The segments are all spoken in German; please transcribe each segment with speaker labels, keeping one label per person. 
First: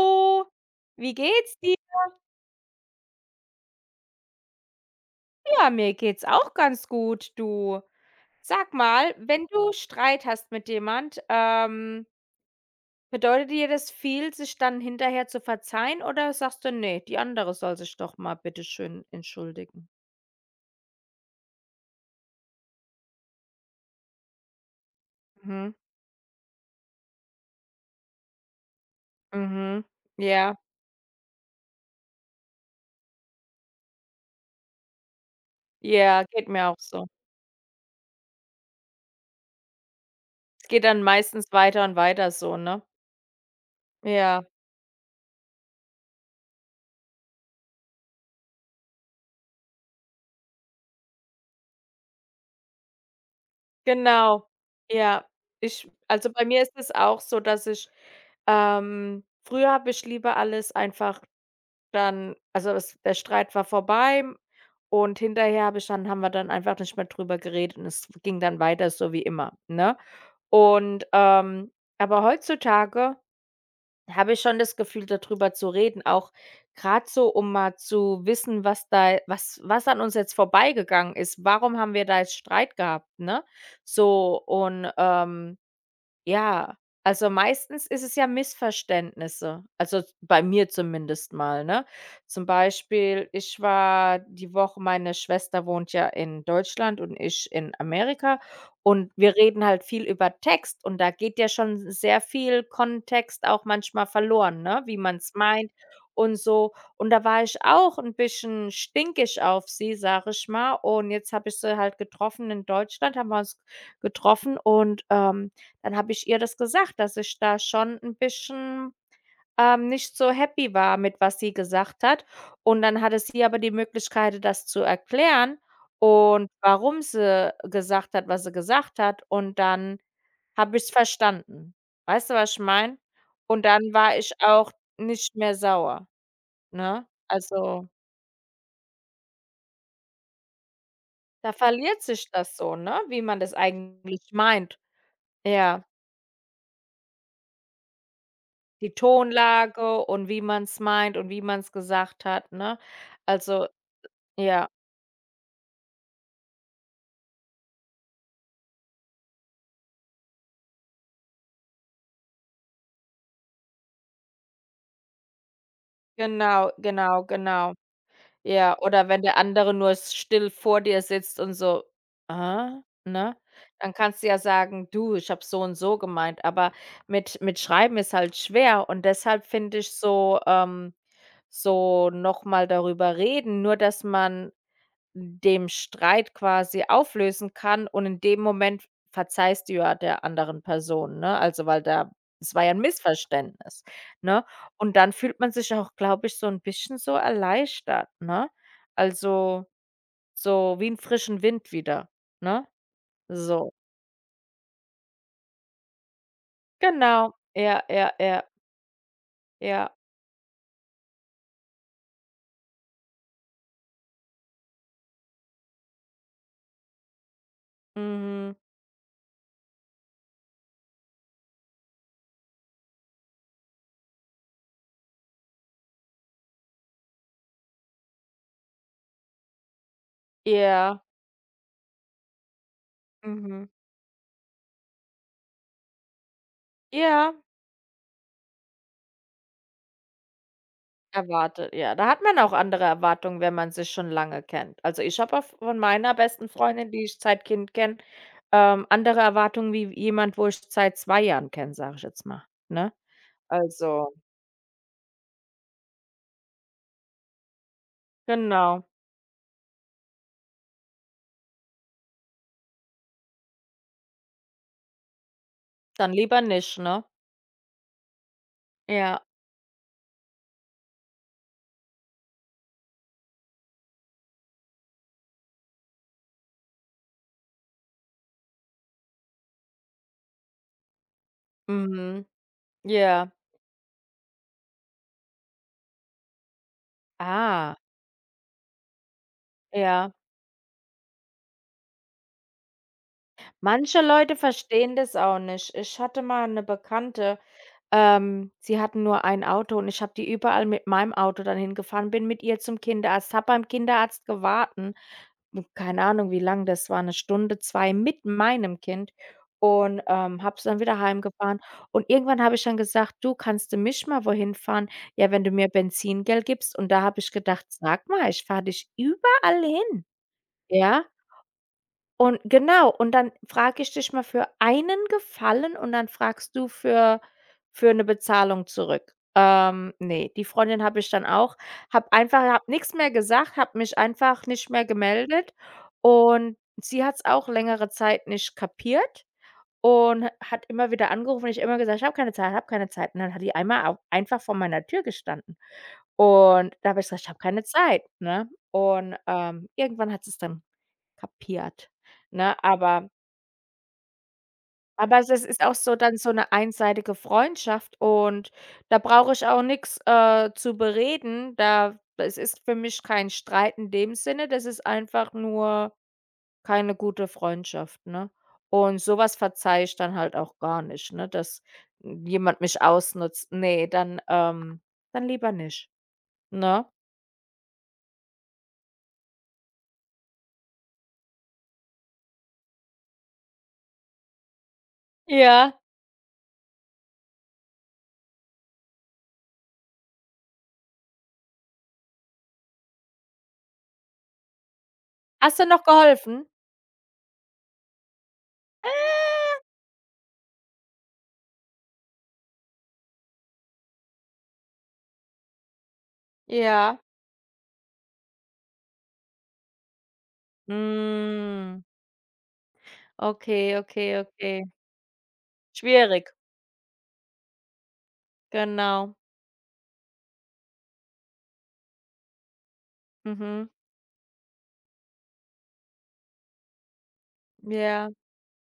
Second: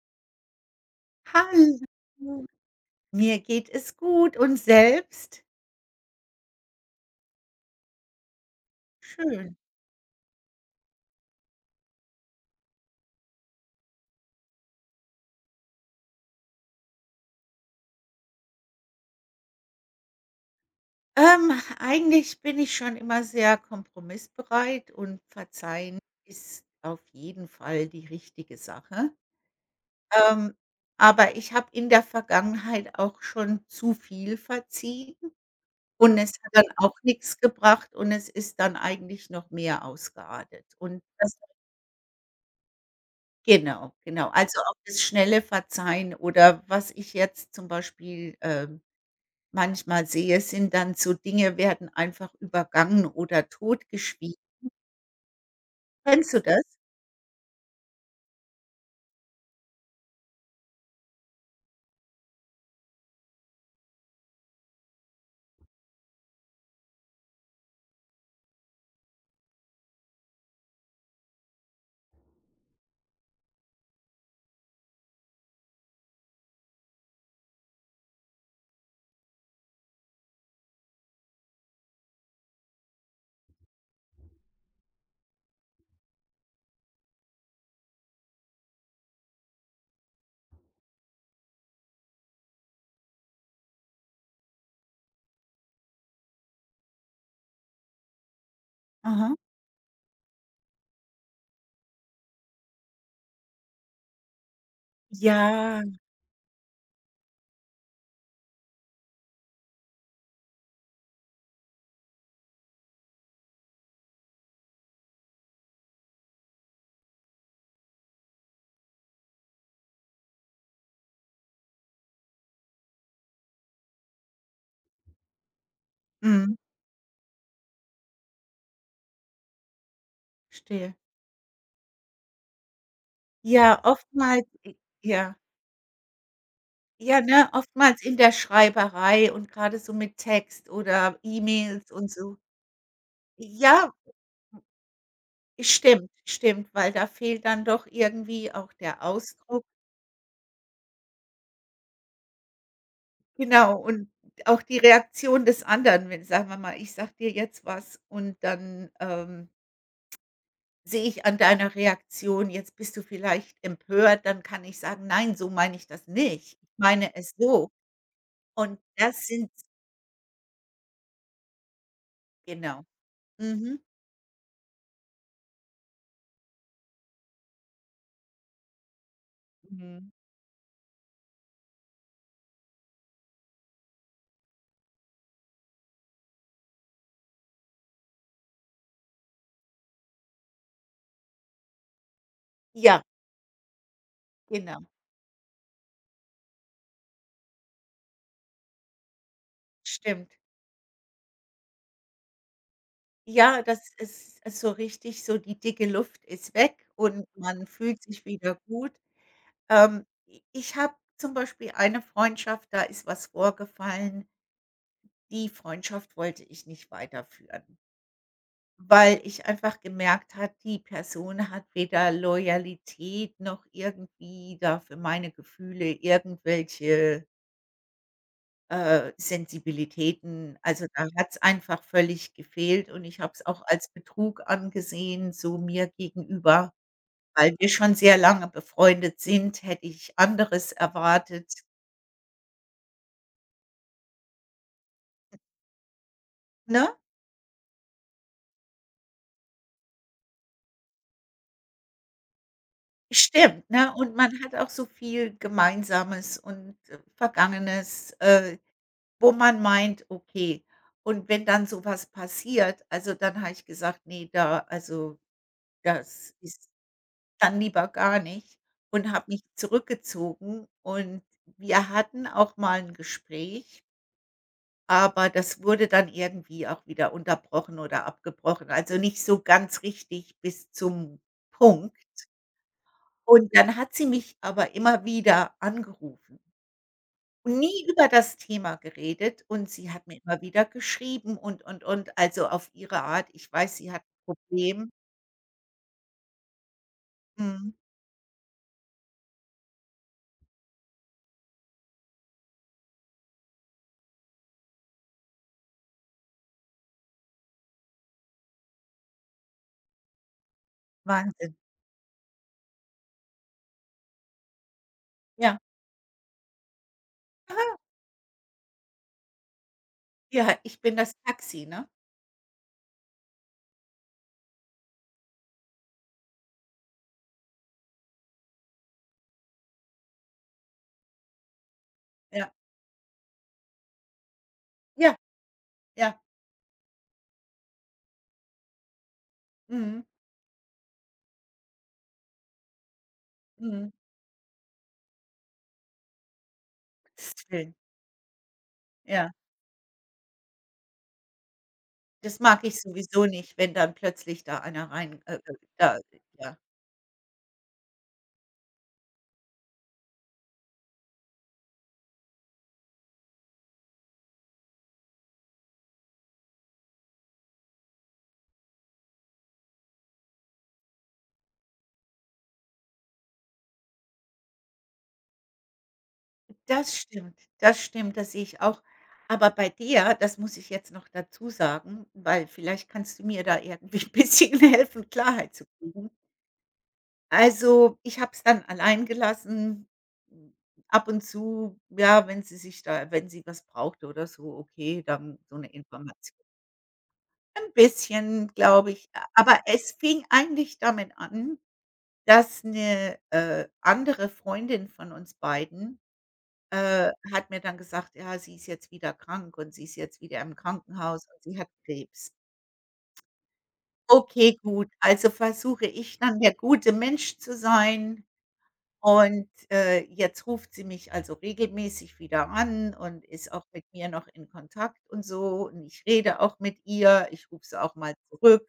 Speaker 1: Hallo, wie geht's dir?
Speaker 2: Hallo, mir geht es gut und selbst?
Speaker 1: Ja, mir geht's auch ganz gut, du. Sag mal, wenn
Speaker 2: Schön.
Speaker 1: du Streit hast mit jemand, bedeutet dir das viel, sich dann hinterher zu verzeihen oder sagst du, nee, die andere soll sich doch mal bitte schön entschuldigen?
Speaker 2: Ähm, Eigentlich bin ich schon immer sehr kompromissbereit, und
Speaker 1: Mhm,
Speaker 2: verzeihen ist auf jeden Fall die richtige Sache.
Speaker 1: mhm.
Speaker 2: Ähm,
Speaker 1: Ja,
Speaker 2: aber ich habe in der Vergangenheit auch schon zu viel verziehen, und
Speaker 1: ja,
Speaker 2: es
Speaker 1: geht
Speaker 2: hat dann
Speaker 1: mir auch
Speaker 2: auch
Speaker 1: so.
Speaker 2: nichts gebracht, und es ist dann eigentlich noch mehr ausgeartet.
Speaker 1: Es geht
Speaker 2: Und
Speaker 1: dann
Speaker 2: das,
Speaker 1: meistens weiter und weiter so, ne?
Speaker 2: genau, genau.
Speaker 1: Ja,
Speaker 2: Also, auch das schnelle Verzeihen, oder was ich jetzt zum Beispiel, manchmal sehe, sind dann so Dinge, werden einfach übergangen oder totgeschwiegen.
Speaker 1: genau. Ja, ich also,
Speaker 2: Kennst du
Speaker 1: bei
Speaker 2: das?
Speaker 1: mir ist es auch so, dass ich früher habe ich lieber alles einfach. Dann also, es der Streit war vorbei und hinterher habe ich dann haben wir dann einfach nicht mehr drüber geredet und es ging dann weiter so wie immer, ne? Und, aber heutzutage habe ich schon das Gefühl, darüber zu reden, auch gerade so, um mal zu wissen, was da was was an uns jetzt vorbeigegangen ist. Warum haben wir da jetzt Streit gehabt, ne? So und, ja, also meistens ist es ja Missverständnisse, also bei mir zumindest mal, ne? Zum Beispiel, ich war die Woche meine Schwester wohnt ja in Deutschland und ich in Amerika und
Speaker 2: Aha.
Speaker 1: wir reden halt viel über Text und da geht ja schon sehr viel Kontext auch manchmal verloren, ne, wie man es meint
Speaker 2: Ja.
Speaker 1: und so. Und da war ich auch ein bisschen stinkig auf sie, sag ich mal. Und jetzt habe ich sie halt getroffen in Deutschland, haben wir uns getroffen und, dann habe ich ihr das gesagt, dass ich da schon ein bisschen, nicht so happy war mit, was sie gesagt hat. Und dann hatte sie aber die Möglichkeit, das zu erklären und
Speaker 2: Mhm.
Speaker 1: warum sie gesagt hat, was sie gesagt hat. Und dann habe ich es
Speaker 2: Verstehe.
Speaker 1: verstanden. Weißt du, was ich meine? Und
Speaker 2: Ja,
Speaker 1: dann war ich
Speaker 2: oftmals
Speaker 1: auch
Speaker 2: i ja.
Speaker 1: nicht mehr sauer, ne?
Speaker 2: Ja, ne,
Speaker 1: Also,
Speaker 2: oftmals in der Schreiberei und grade so mit Text oder
Speaker 1: da
Speaker 2: E-Mails
Speaker 1: verliert
Speaker 2: und
Speaker 1: sich
Speaker 2: so.
Speaker 1: das so, ne, wie man das
Speaker 2: Ja,
Speaker 1: eigentlich meint. Ja.
Speaker 2: stimmt, stimmt, weil da fehlt dann doch irgendwie auch
Speaker 1: Die
Speaker 2: der Ausdruck.
Speaker 1: Tonlage und wie man es meint und wie man es gesagt hat, ne? Also
Speaker 2: Genau, und auch
Speaker 1: ja,
Speaker 2: die Reaktion des anderen, wenn, sagen wir mal, ich sage dir jetzt was und dann, sehe ich an deiner Reaktion, jetzt bist du vielleicht empört, dann kann ich sagen: „Nein, so meine ich das nicht. Ich
Speaker 1: genau,
Speaker 2: meine
Speaker 1: genau,
Speaker 2: es so.“
Speaker 1: genau. Ja,
Speaker 2: Und
Speaker 1: oder wenn
Speaker 2: das
Speaker 1: der
Speaker 2: sind,
Speaker 1: andere nur s still vor dir sitzt und so: „Aha",
Speaker 2: genau.
Speaker 1: ne?
Speaker 2: Mhm.
Speaker 1: Dann kannst du ja sagen: „Du, ich habe so und so gemeint", aber mit Schreiben ist halt schwer und deshalb finde ich
Speaker 2: Mhm.
Speaker 1: so so noch mal darüber reden, nur dass man dem Streit quasi auflösen kann und in dem Moment verzeihst du ja der anderen Person, ne? Also, weil da es war ja 'n
Speaker 2: Ja,
Speaker 1: Missverständnis, ne?
Speaker 2: genau.
Speaker 1: Und dann fühlt man sich auch, glaube ich, so 'n bisschen so erleichtert, ne? Also,
Speaker 2: Stimmt.
Speaker 1: so wie 'n frischen Wind wieder, ne?
Speaker 2: Ja,
Speaker 1: So.
Speaker 2: das ist so richtig, so die dicke Luft ist weg, und
Speaker 1: Genau.
Speaker 2: man
Speaker 1: Ja,
Speaker 2: fühlt
Speaker 1: ja,
Speaker 2: sich
Speaker 1: ja,
Speaker 2: wieder gut.
Speaker 1: ja.
Speaker 2: I ich habe zum Beispiel eine Freundschaft, da ist was vorgefallen, die Freundschaft wollte ich nicht weiterführen.
Speaker 1: Mhm.
Speaker 2: Weil ich einfach gemerkt hat, die Person hat weder Loyalität noch irgendwie da für meine Gefühle irgendwelche, Sensibilitäten. Also,
Speaker 1: Ja.
Speaker 2: da hat's einfach völlig gefehlt, und ich habe es auch
Speaker 1: Mhm.
Speaker 2: als Betrug angesehen, so mir gegenüber.
Speaker 1: Ja.
Speaker 2: Weil wir schon sehr lange befreundet sind, hätte ich anderes erwartet,
Speaker 1: Erwartet, ja. Da hat man auch andere Erwartungen, wenn man sich schon lange kennt. Also, ich habe auch von meiner besten Freundin,
Speaker 2: ne?
Speaker 1: die ich seit Kind kenne, andere Erwartungen wie jemand, wo ich seit 2 Jahren kenne, sage ich jetzt mal, ne?
Speaker 2: Stimmt, ne?
Speaker 1: Also
Speaker 2: Und man hat auch so viel Gemeinsames und, Vergangenes,
Speaker 1: genau,
Speaker 2: wo man meint, okay. Und wenn dann sowas passiert, also, dann habe ich gesagt: nee, da also,
Speaker 1: dann
Speaker 2: das
Speaker 1: lieber
Speaker 2: ist,
Speaker 1: nicht, ne?
Speaker 2: dann lieber gar nicht“, und
Speaker 1: Ja,
Speaker 2: habe mich zurückgezogen. Und wir hatten auch mal ein Gespräch, aber das wurde dann irgendwie auch wieder unterbrochen oder abgebrochen, also, nicht so ganz richtig bis zum Punkt.
Speaker 1: mhm, ja.
Speaker 2: Und dann hat sie mich aber immer wieder angerufen. Und
Speaker 1: Ah,
Speaker 2: nie über das Thema geredet, und sie hat
Speaker 1: ja.
Speaker 2: mir immer wieder geschrieben, und, also auf ihre Art. Ich weiß, sie
Speaker 1: Manche
Speaker 2: hat 'n
Speaker 1: Leute
Speaker 2: Problem.
Speaker 1: verstehen das auch nicht. Ich hatte mal eine Bekannte.
Speaker 2: Mhm.
Speaker 1: Sie hatten nur ein Auto und ich habe die überall mit meinem Auto dann hingefahren, bin mit ihr zum Kinderarzt, habe beim Kinderarzt gewarten. Keine Ahnung, wie lang das war, 1 Stunde, 2 mit meinem Kind und, habe es dann wieder
Speaker 2: Wahnsinn.
Speaker 1: heimgefahren. Und irgendwann habe ich dann gesagt: „Du, kannst du mich mal wohin fahren? Ja, wenn du
Speaker 2: Ja.
Speaker 1: mir Benzingeld gibst." Und da habe ich gedacht:
Speaker 2: Aha.
Speaker 1: „Sag mal, ich fahre dich überall hin."
Speaker 2: Ja, ich bin
Speaker 1: Ja?
Speaker 2: das Taxi, ne?
Speaker 1: Und genau, und dann frage ich dich mal für einen Gefallen und dann fragst du für eine Bezahlung zurück. Ne, die Freundin habe ich dann auch habe einfach
Speaker 2: Ja.
Speaker 1: habe nichts mehr gesagt, habe mich einfach nicht mehr
Speaker 2: Ja,
Speaker 1: gemeldet
Speaker 2: ja.
Speaker 1: und sie hat es auch längere Zeit nicht kapiert
Speaker 2: Mhm.
Speaker 1: und hat immer wieder angerufen und ich immer gesagt: „Ich habe keine Zeit, habe keine Zeit." Und dann hat die einmal
Speaker 2: Mhm.
Speaker 1: au einfach vor meiner Tür gestanden. Und da habe ich gesagt: „Ich habe
Speaker 2: Gottes
Speaker 1: keine
Speaker 2: Willen.
Speaker 1: Zeit", ne? Und,
Speaker 2: Ja.
Speaker 1: irgendwann hat sie es dann kapiert,
Speaker 2: Das
Speaker 1: ne?
Speaker 2: mag ich
Speaker 1: Aber
Speaker 2: sowieso nicht, wenn dann plötzlich da einer
Speaker 1: aber
Speaker 2: rein,
Speaker 1: es ist auch so
Speaker 2: da,
Speaker 1: dann so eine
Speaker 2: ja.
Speaker 1: einseitige Freundschaft und da brauche ich auch nichts zu bereden. Da Es ist für mich kein Streit in dem Sinne, das ist einfach nur keine gute Freundschaft, ne? Und sowas was verzeihe ich dann halt auch gar nicht, ne, dass jemand mich ausnutzt. Nee, dann lieber nicht, ne?
Speaker 2: Das stimmt, das stimmt, das sehe ich auch. Aber bei dir, das muss ich jetzt noch dazu sagen, weil vielleicht kannst du mir da irgendwie 'n bisschen helfen, Klarheit zu
Speaker 1: Ja.
Speaker 2: kriegen. Also, ich habe es dann allein gelassen. Hm, ab und zu, ja, wenn sie was brauchte oder so, okay, dann so
Speaker 1: Hast du
Speaker 2: eine
Speaker 1: noch
Speaker 2: Information.
Speaker 1: geholfen?
Speaker 2: Ein bisschen, glaube ich.
Speaker 1: Äh.
Speaker 2: Aber es fing eigentlich damit an, dass eine andere Freundin von uns beiden,
Speaker 1: Ja.
Speaker 2: hat mir dann gesagt: „Ja, sie ist jetzt wieder krank, und sie ist jetzt wieder im Krankenhaus, und sie hat
Speaker 1: Hm.
Speaker 2: Krebs.“
Speaker 1: Okay, okay,
Speaker 2: Okay,
Speaker 1: okay.
Speaker 2: gut, also versuche ich
Speaker 1: Schwierig,
Speaker 2: dann der gute Mensch zu sein.
Speaker 1: genau.
Speaker 2: Und, jetzt ruft sie mich also regelmäßig wieder an und ist auch
Speaker 1: Mhm.
Speaker 2: mit mir noch in Kontakt und so, und ich rede auch mit ihr, ich rufe sie auch
Speaker 1: Ja,
Speaker 2: mal zurück.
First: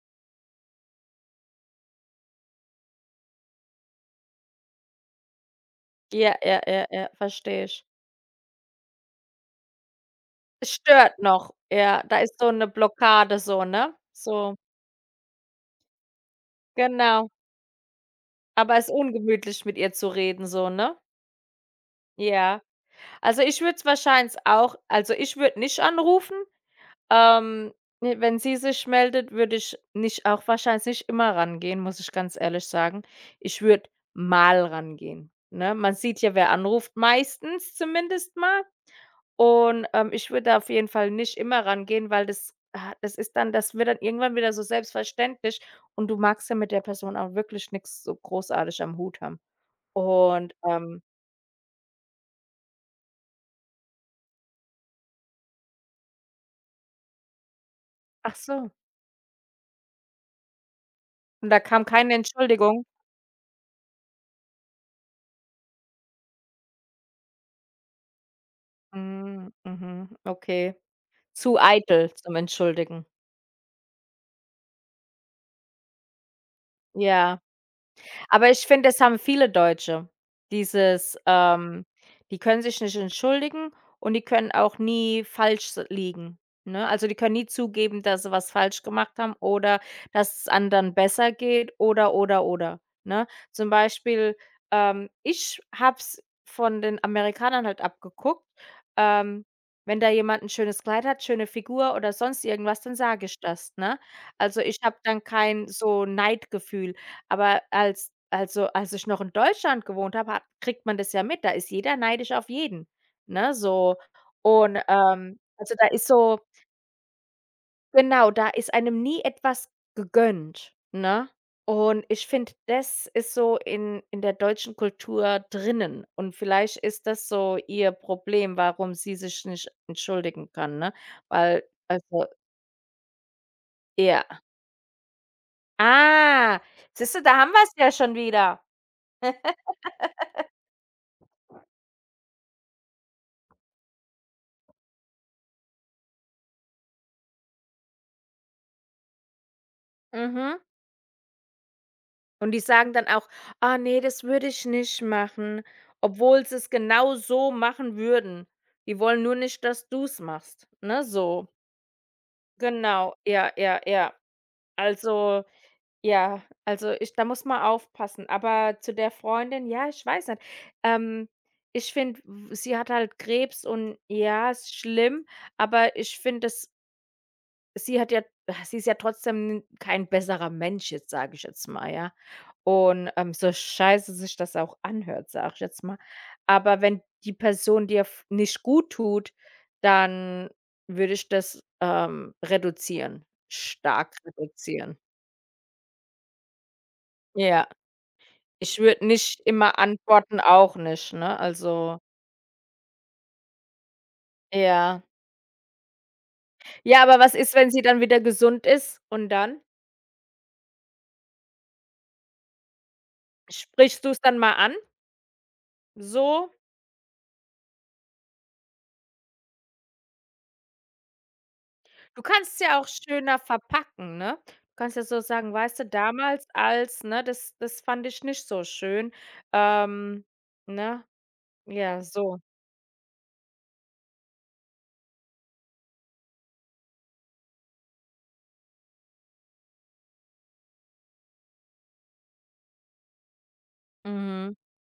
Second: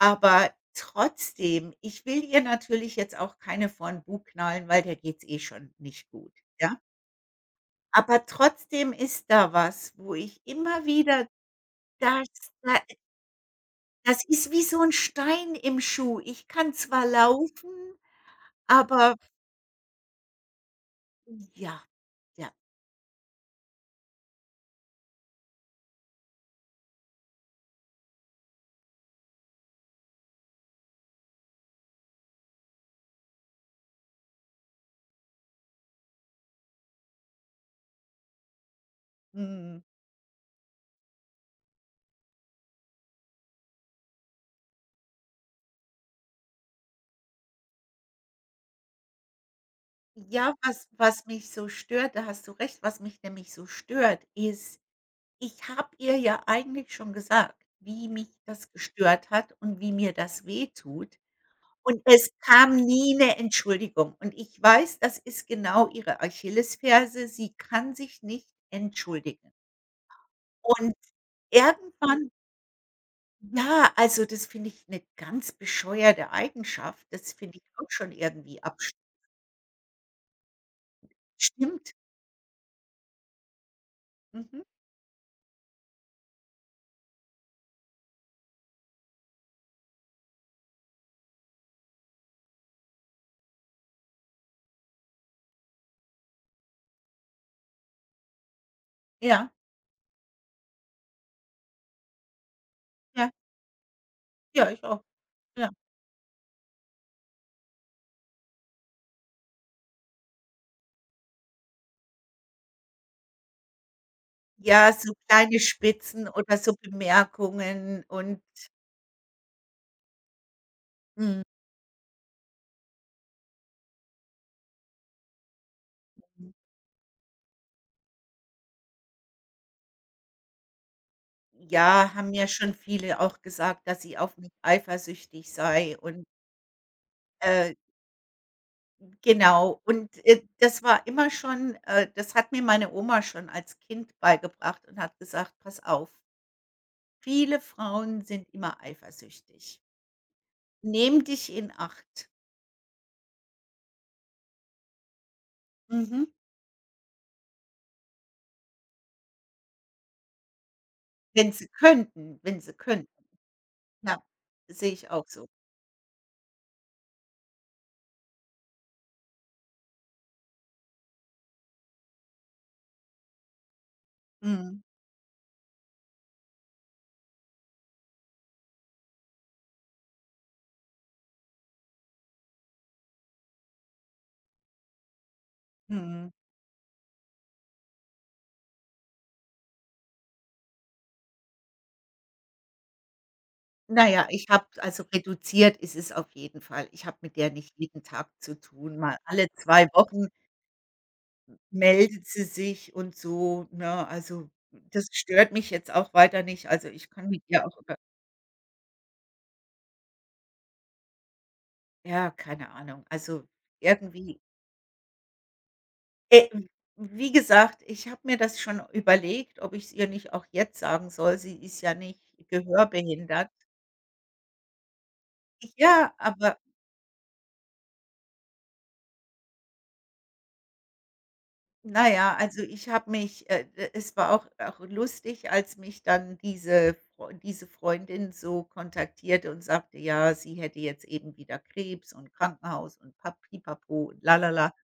Speaker 2: Aber trotzdem, ich will ihr natürlich jetzt auch keine vorn Bug knallen, weil der geht's eh schon nicht gut,
Speaker 1: ja, ja,
Speaker 2: ja?
Speaker 1: ja, ja, verstehe ich.
Speaker 2: Aber trotzdem ist da was, wo ich
Speaker 1: Es
Speaker 2: immer
Speaker 1: stört
Speaker 2: wieder,
Speaker 1: noch. Ja, da
Speaker 2: das
Speaker 1: ist so 'ne
Speaker 2: da
Speaker 1: Blockade so, ne?
Speaker 2: das ist
Speaker 1: So,
Speaker 2: wie so ein Stein im Schuh. Ich kann zwar
Speaker 1: genau.
Speaker 2: laufen,
Speaker 1: Aber ist
Speaker 2: aber
Speaker 1: ungemütlich, mit ihr zu reden so, ne?
Speaker 2: ja, ja,
Speaker 1: Ja. Also, ich würde es wahrscheinlich auch also, ich würde nicht anrufen. Ähm, ne, wenn sie sich meldet, würde ich nicht auch wahrscheinlich nicht immer rangehen, muss ich ganz ehrlich sagen. Ich würde mal rangehen, ne? Man sieht ja, wer anruft, meistens zumindest mal.
Speaker 2: mhm.
Speaker 1: Und, ich würde da auf jeden Fall nicht immer rangehen, weil das ah, das ist dann das wird dann irgendwann wieder so selbstverständlich und du magst ja mit der Person auch wirklich nichts so großartig am Hut haben.
Speaker 2: Ja,
Speaker 1: Und,
Speaker 2: was was mich so stört, da hast du recht, was mich nämlich so stört, ist, ich habe ihr ja eigentlich schon gesagt, wie mich
Speaker 1: ach
Speaker 2: das
Speaker 1: so,
Speaker 2: gestört hat und wie mir das wehtut.
Speaker 1: und da kam
Speaker 2: Und
Speaker 1: keine
Speaker 2: es kam
Speaker 1: Entschuldigung?
Speaker 2: nie eine Entschuldigung. Und ich weiß, das ist genau ihre Achillesferse, sie kann sich nicht entschuldigen.
Speaker 1: Hm, mhm, okay.
Speaker 2: Und
Speaker 1: Zu eitel
Speaker 2: irgendwann,
Speaker 1: zum Entschuldigen.
Speaker 2: ja, also, das finde ich eine ganz bescheuerte Eigenschaft. Das
Speaker 1: Ja.
Speaker 2: finde ich auch schon
Speaker 1: Aber
Speaker 2: irgendwie
Speaker 1: ich finde,
Speaker 2: abs.
Speaker 1: das haben viele Deutsche. Dieses, die können sich nicht entschuldigen und die können
Speaker 2: Mhm.
Speaker 1: auch nie falsch s liegen, ne? Also, die können nie zugeben, dass sie was falsch gemacht haben oder dass es anderen besser geht oder, ne? Zum Beispiel, ich habe es von den Amerikanern halt abgeguckt, ähm,
Speaker 2: Ja,
Speaker 1: wenn da jemand ein schönes Kleid hat, schöne Figur oder sonst irgendwas, dann sage
Speaker 2: ja,
Speaker 1: ich das, ne? Also,
Speaker 2: ja,
Speaker 1: ich
Speaker 2: ich
Speaker 1: habe
Speaker 2: auch.
Speaker 1: dann kein
Speaker 2: Ja.
Speaker 1: so Neidgefühl. Aber also, als ich noch in Deutschland gewohnt habe, hat kriegt man das ja mit. Da ist jeder neidisch auf jeden, ne, so. Und,
Speaker 2: Ja, so kleine
Speaker 1: also, da ist
Speaker 2: Spitzen
Speaker 1: so
Speaker 2: oder so Bemerkungen
Speaker 1: genau,
Speaker 2: und
Speaker 1: da ist einem nie etwas gegönnt, ne?
Speaker 2: Mhm.
Speaker 1: Und ich finde, das ist so in der deutschen Kultur drinnen. Und vielleicht ist das so ihr Problem, warum sie sich nicht entschuldigen kann, ne? Weil
Speaker 2: Ja,
Speaker 1: also
Speaker 2: haben mir schon viele auch gesagt, dass ich
Speaker 1: ja.
Speaker 2: auf mich eifersüchtig sei, und,
Speaker 1: Ah, siehst du, da haben wir es
Speaker 2: äh
Speaker 1: ja schon wieder.
Speaker 2: genau. Und, das war immer schon, das hat mir meine Oma schon als Kind beigebracht und hat gesagt: „Pass auf, viele Frauen sind immer eifersüchtig.
Speaker 1: Mhm.
Speaker 2: Nimm dich in Acht.“
Speaker 1: Und die sagen dann auch: „Ah nee das würde ich nicht machen",
Speaker 2: Mhm.
Speaker 1: obwohl sie es genau so machen würden. Die wollen nur nicht, dass du's machst, ne, so.
Speaker 2: Wenn sie könnten wenn sie
Speaker 1: Genau,
Speaker 2: könnten,
Speaker 1: ja, ja, ja.
Speaker 2: ja. Sehe ich auch
Speaker 1: Also,
Speaker 2: so.
Speaker 1: ja, also, ich da muss man aufpassen. Aber zu der Freundin, ja, ich weiß nicht. Ähm, ich finde, sie hat halt Krebs und ja, ist
Speaker 2: Mhm,
Speaker 1: schlimm, aber ich finde, Sie hat ja sie ist ja trotzdem kein besserer Mensch jetzt, sage ich jetzt mal, ja? Und, so scheiße sich das auch anhört, sage ich jetzt mal.
Speaker 2: mhm.
Speaker 1: Aber wenn die Person dir f nicht gut tut, dann würde ich das, reduzieren,
Speaker 2: Na
Speaker 1: stark
Speaker 2: ja, ich habe,
Speaker 1: reduzieren.
Speaker 2: also, reduziert ist es auf jeden Fall. Ich habe mit der
Speaker 1: Ja,
Speaker 2: nicht jeden Tag zu
Speaker 1: ich
Speaker 2: tun.
Speaker 1: würde
Speaker 2: Mal
Speaker 1: nicht
Speaker 2: alle
Speaker 1: immer
Speaker 2: 2 Wochen
Speaker 1: antworten, auch nicht, ne? Also
Speaker 2: meldet sie sich und so, ne? Also,
Speaker 1: ja.
Speaker 2: das stört mich jetzt auch weiter nicht. Also,
Speaker 1: Ja,
Speaker 2: ich
Speaker 1: aber
Speaker 2: kann
Speaker 1: was
Speaker 2: mit
Speaker 1: ist,
Speaker 2: ihr
Speaker 1: wenn
Speaker 2: auch
Speaker 1: sie
Speaker 2: über,
Speaker 1: dann wieder gesund ist und dann?
Speaker 2: ja, keine Ahnung. Also,
Speaker 1: Sprichst du es dann
Speaker 2: irgendwie
Speaker 1: mal an,
Speaker 2: äh,
Speaker 1: so?
Speaker 2: wie gesagt, ich habe mir das schon überlegt, ob ich's ihr nicht auch jetzt sagen soll. Sie ist ja nicht
Speaker 1: Du kannst ja auch schöner
Speaker 2: gehörbehindert.
Speaker 1: verpacken, ne? Du kannst ja so sagen: „Weißt du,
Speaker 2: Ja,
Speaker 1: damals
Speaker 2: aber
Speaker 1: als, ne, das fand ich nicht so schön." Ähm, ne? Ja,
Speaker 2: na ja,
Speaker 1: so.
Speaker 2: also ich habe mich, e es war auch lustig, als mich dann diese Freundin so kontaktierte und sagte, ja, sie hätte jetzt eben wieder Krebs und Krankenhaus und pa pipapo und
Speaker 1: Mhm,
Speaker 2: lalala.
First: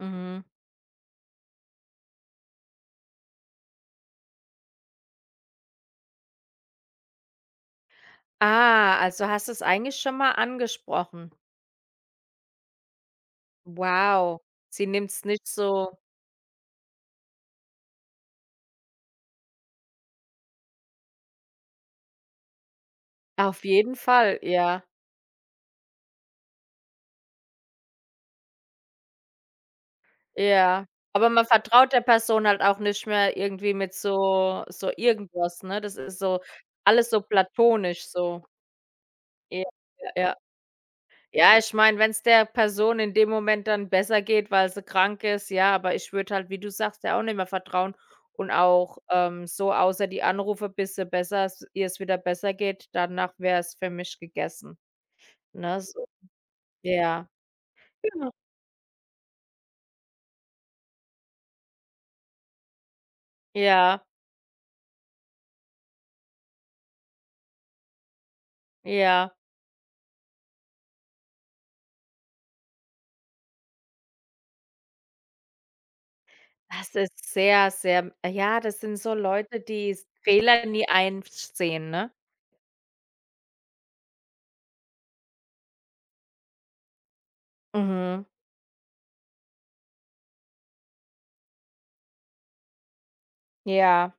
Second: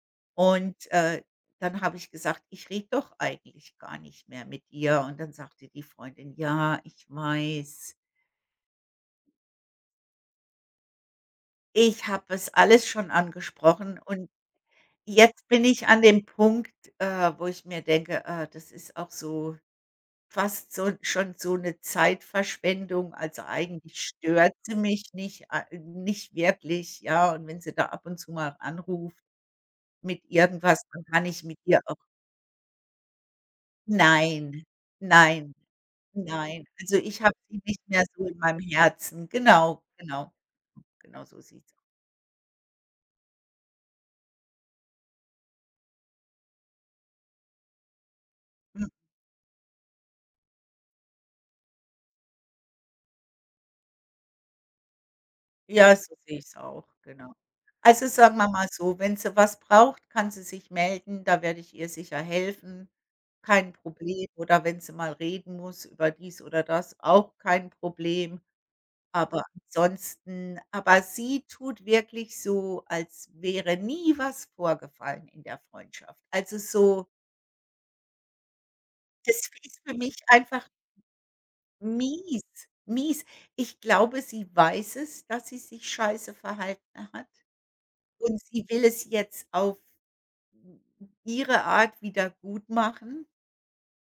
Speaker 1: mhm.
Speaker 2: Und, dann habe ich gesagt: „Ich rede doch eigentlich gar nicht mehr mit ihr.“ Und dann sagte die Freundin: „Ja, ich weiß.“
Speaker 1: Ah, also hast du es eigentlich schon mal angesprochen.
Speaker 2: Ich habe es alles schon angesprochen, und
Speaker 1: Wow. Sie nimmt es
Speaker 2: jetzt
Speaker 1: nicht
Speaker 2: bin ich
Speaker 1: so
Speaker 2: an dem Punkt, wo ich mir denke, das ist auch so fast so schon so 'ne Zeitverschwendung, also
Speaker 1: auf jeden
Speaker 2: eigentlich
Speaker 1: Fall,
Speaker 2: stört sie
Speaker 1: ja,
Speaker 2: mich nicht a nicht wirklich, ja, und wenn sie da ab und zu mal anruft mit irgendwas,
Speaker 1: ja.
Speaker 2: dann kann
Speaker 1: Aber
Speaker 2: ich
Speaker 1: man
Speaker 2: mit ihr
Speaker 1: vertraut
Speaker 2: auch,
Speaker 1: der Person halt auch nicht mehr irgendwie mit
Speaker 2: nein,
Speaker 1: so
Speaker 2: nein,
Speaker 1: irgendwas, ne? Das ist so
Speaker 2: nein. Also,
Speaker 1: alles
Speaker 2: ich
Speaker 1: so
Speaker 2: habe sie nicht mehr
Speaker 1: platonisch
Speaker 2: so in
Speaker 1: so.
Speaker 2: meinem Herzen.
Speaker 1: Ja,
Speaker 2: Genau,
Speaker 1: ja,
Speaker 2: genau,
Speaker 1: ja.
Speaker 2: genau so
Speaker 1: Ja,
Speaker 2: sieht's.
Speaker 1: ich meine, wenn's der Person in dem Moment dann besser geht, weil sie krank ist, ja, aber ich würde halt, wie du sagst, ja auch nicht mehr vertrauen und auch, so außer die Anrufe, bis sie besser s ihr es wieder besser geht, danach wäre es für mich gegessen, ne,
Speaker 2: Ja,
Speaker 1: so.
Speaker 2: so sehe ich's auch,
Speaker 1: Ja.
Speaker 2: genau. Also,
Speaker 1: Genau.
Speaker 2: sagen wir mal so, wenn sie was braucht, kann sie sich melden, da werde ich ihr sicher helfen, kein
Speaker 1: Ja,
Speaker 2: Problem. Oder wenn sie mal reden muss über dies oder das, auch kein Problem.
Speaker 1: ja.
Speaker 2: Aber ansonsten, aber sie tut wirklich so, als wäre nie was vorgefallen in der Freundschaft. Also,
Speaker 1: Das
Speaker 2: so,
Speaker 1: ist sehr, sehr ja, das sind so
Speaker 2: das
Speaker 1: Leute,
Speaker 2: ist
Speaker 1: die
Speaker 2: für
Speaker 1: s
Speaker 2: mich
Speaker 1: Fehler
Speaker 2: einfach
Speaker 1: nie einsehen, ne?
Speaker 2: mies, mies. Ich glaube, sie weiß es, dass sie sich scheiße verhalten hat.
Speaker 1: Mhm.
Speaker 2: Und sie will es jetzt auf ihre Art wieder gutmachen.
Speaker 1: Ja.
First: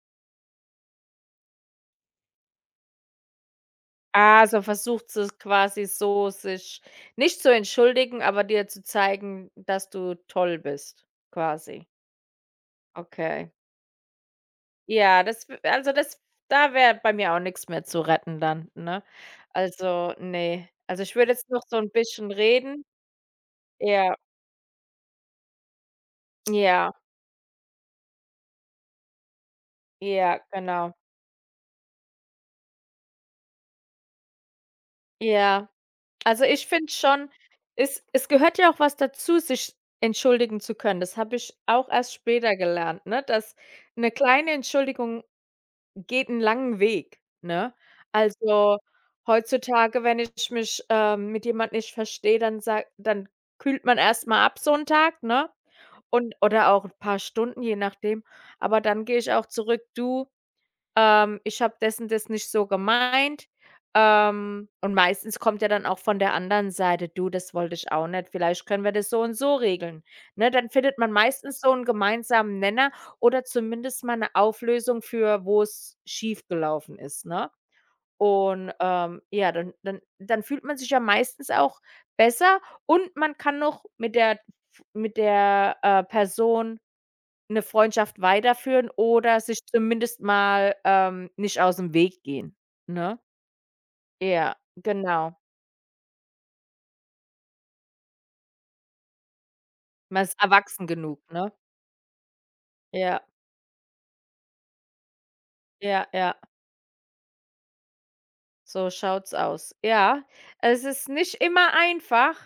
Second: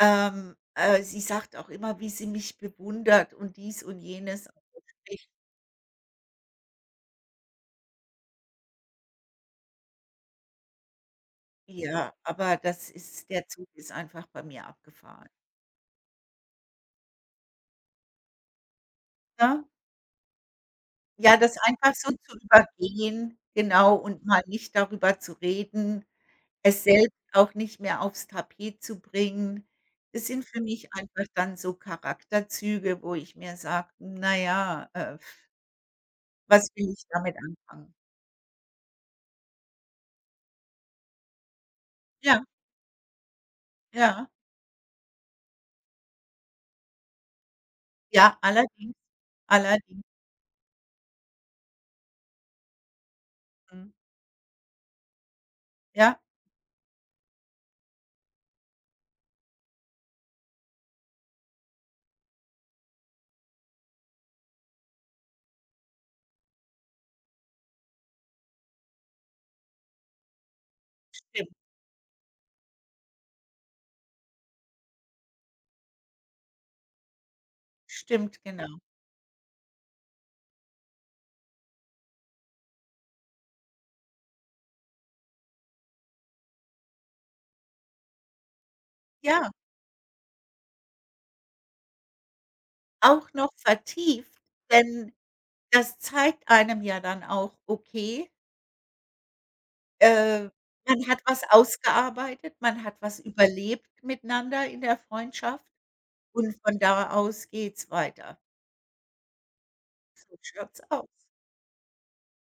Speaker 2: Sie sagt auch immer, wie sie mich bewundert und dies und jenes.
Speaker 1: Also, versucht sie es quasi so, sich nicht zu entschuldigen, aber dir zu zeigen, dass du toll bist, quasi.
Speaker 2: Ja, aber das ist der
Speaker 1: Okay.
Speaker 2: Zug ist einfach bei mir
Speaker 1: Ja,
Speaker 2: abgefahren,
Speaker 1: das w also, das da wäre bei mir auch nichts mehr zu retten dann, ne?
Speaker 2: ne?
Speaker 1: Also, nee. Also, ich würde
Speaker 2: Ja,
Speaker 1: jetzt
Speaker 2: das
Speaker 1: noch so ein
Speaker 2: einfach so
Speaker 1: bisschen
Speaker 2: zu
Speaker 1: reden.
Speaker 2: übergehen, genau,
Speaker 1: Ja,
Speaker 2: und mal nicht darüber zu reden, es
Speaker 1: ja,
Speaker 2: selbst auch nicht mehr aufs Tapet zu bringen. Das
Speaker 1: ja,
Speaker 2: sind für mich
Speaker 1: genau.
Speaker 2: einfach dann so Charakterzüge, wo ich mir sage: „Na ja“
Speaker 1: Ja, also, ich
Speaker 2: Was
Speaker 1: finde
Speaker 2: will ich
Speaker 1: schon,
Speaker 2: damit anfangen?
Speaker 1: es gehört ja auch was dazu, sich entschuldigen zu können. Das habe ich auch erst
Speaker 2: Ja,
Speaker 1: später gelernt, ne, dass eine
Speaker 2: ja,
Speaker 1: kleine Entschuldigung geht 'n langen Weg, ne?
Speaker 2: ja,
Speaker 1: Also,
Speaker 2: allerdings, allerdings.
Speaker 1: heutzutage, wenn ich mich, mit jemand nicht verstehe, dann kühlt
Speaker 2: Mhm.
Speaker 1: man erst mal ab so 'n Tag, ne?
Speaker 2: Ja,
Speaker 1: Und oder auch 'n paar Stunden, je nachdem. Aber dann gehe ich auch zurück: „Du" ich habe das und das nicht so gemeint. Und meistens kommt ja dann auch von der anderen Seite: „Du, das wollte ich auch nicht. Vielleicht können wir das so und so regeln." Ne, dann findet man
Speaker 2: stimmt,
Speaker 1: meistens so einen gemeinsamen Nenner oder zumindest mal eine Auflösung für wo es schief gelaufen ist, ne?
Speaker 2: stimmt,
Speaker 1: Und,
Speaker 2: genau.
Speaker 1: ja, dann fühlt man sich ja meistens auch besser und man kann noch mit der Person 'ne Freundschaft weiterführen oder
Speaker 2: Ja,
Speaker 1: sich zumindest mal, nicht aus'm Weg gehen, ne?
Speaker 2: auch noch vertieft,
Speaker 1: Ja,
Speaker 2: denn
Speaker 1: genau.
Speaker 2: das zeigt einem ja dann auch, okay,
Speaker 1: Man ist
Speaker 2: äh,
Speaker 1: erwachsen
Speaker 2: man hat
Speaker 1: genug,
Speaker 2: was
Speaker 1: ne?
Speaker 2: ausgearbeitet, man hat was
Speaker 1: Ja,
Speaker 2: überlebt miteinander in der Freundschaft,
Speaker 1: ja, ja.
Speaker 2: und von da aus geht's weiter.
Speaker 1: So schaut's aus. Ja,
Speaker 2: So schaut's
Speaker 1: es ist
Speaker 2: aus.
Speaker 1: nicht immer einfach,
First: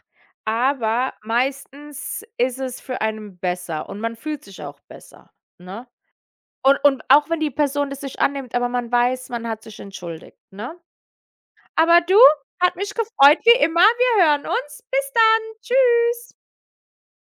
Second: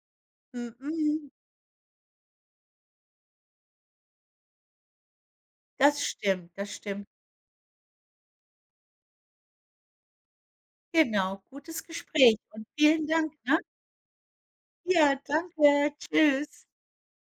Speaker 1: aber
Speaker 2: Mhm,
Speaker 1: meistens ist es für einen besser und man fühlt sich auch besser, ne?
Speaker 2: das stimmt, das
Speaker 1: Und
Speaker 2: stimmt.
Speaker 1: auch wenn die Person das nicht annimmt, aber man weiß, man hat sich entschuldigt, ne?
Speaker 2: Genau, gutes
Speaker 1: Aber du,
Speaker 2: Gespräch und
Speaker 1: hat mich
Speaker 2: vielen Dank,
Speaker 1: gefreut
Speaker 2: ne?
Speaker 1: wie immer. Wir hören uns. Bis
Speaker 2: Ja,
Speaker 1: dann.
Speaker 2: danke.
Speaker 1: Tschüss.
Speaker 2: Tschüss.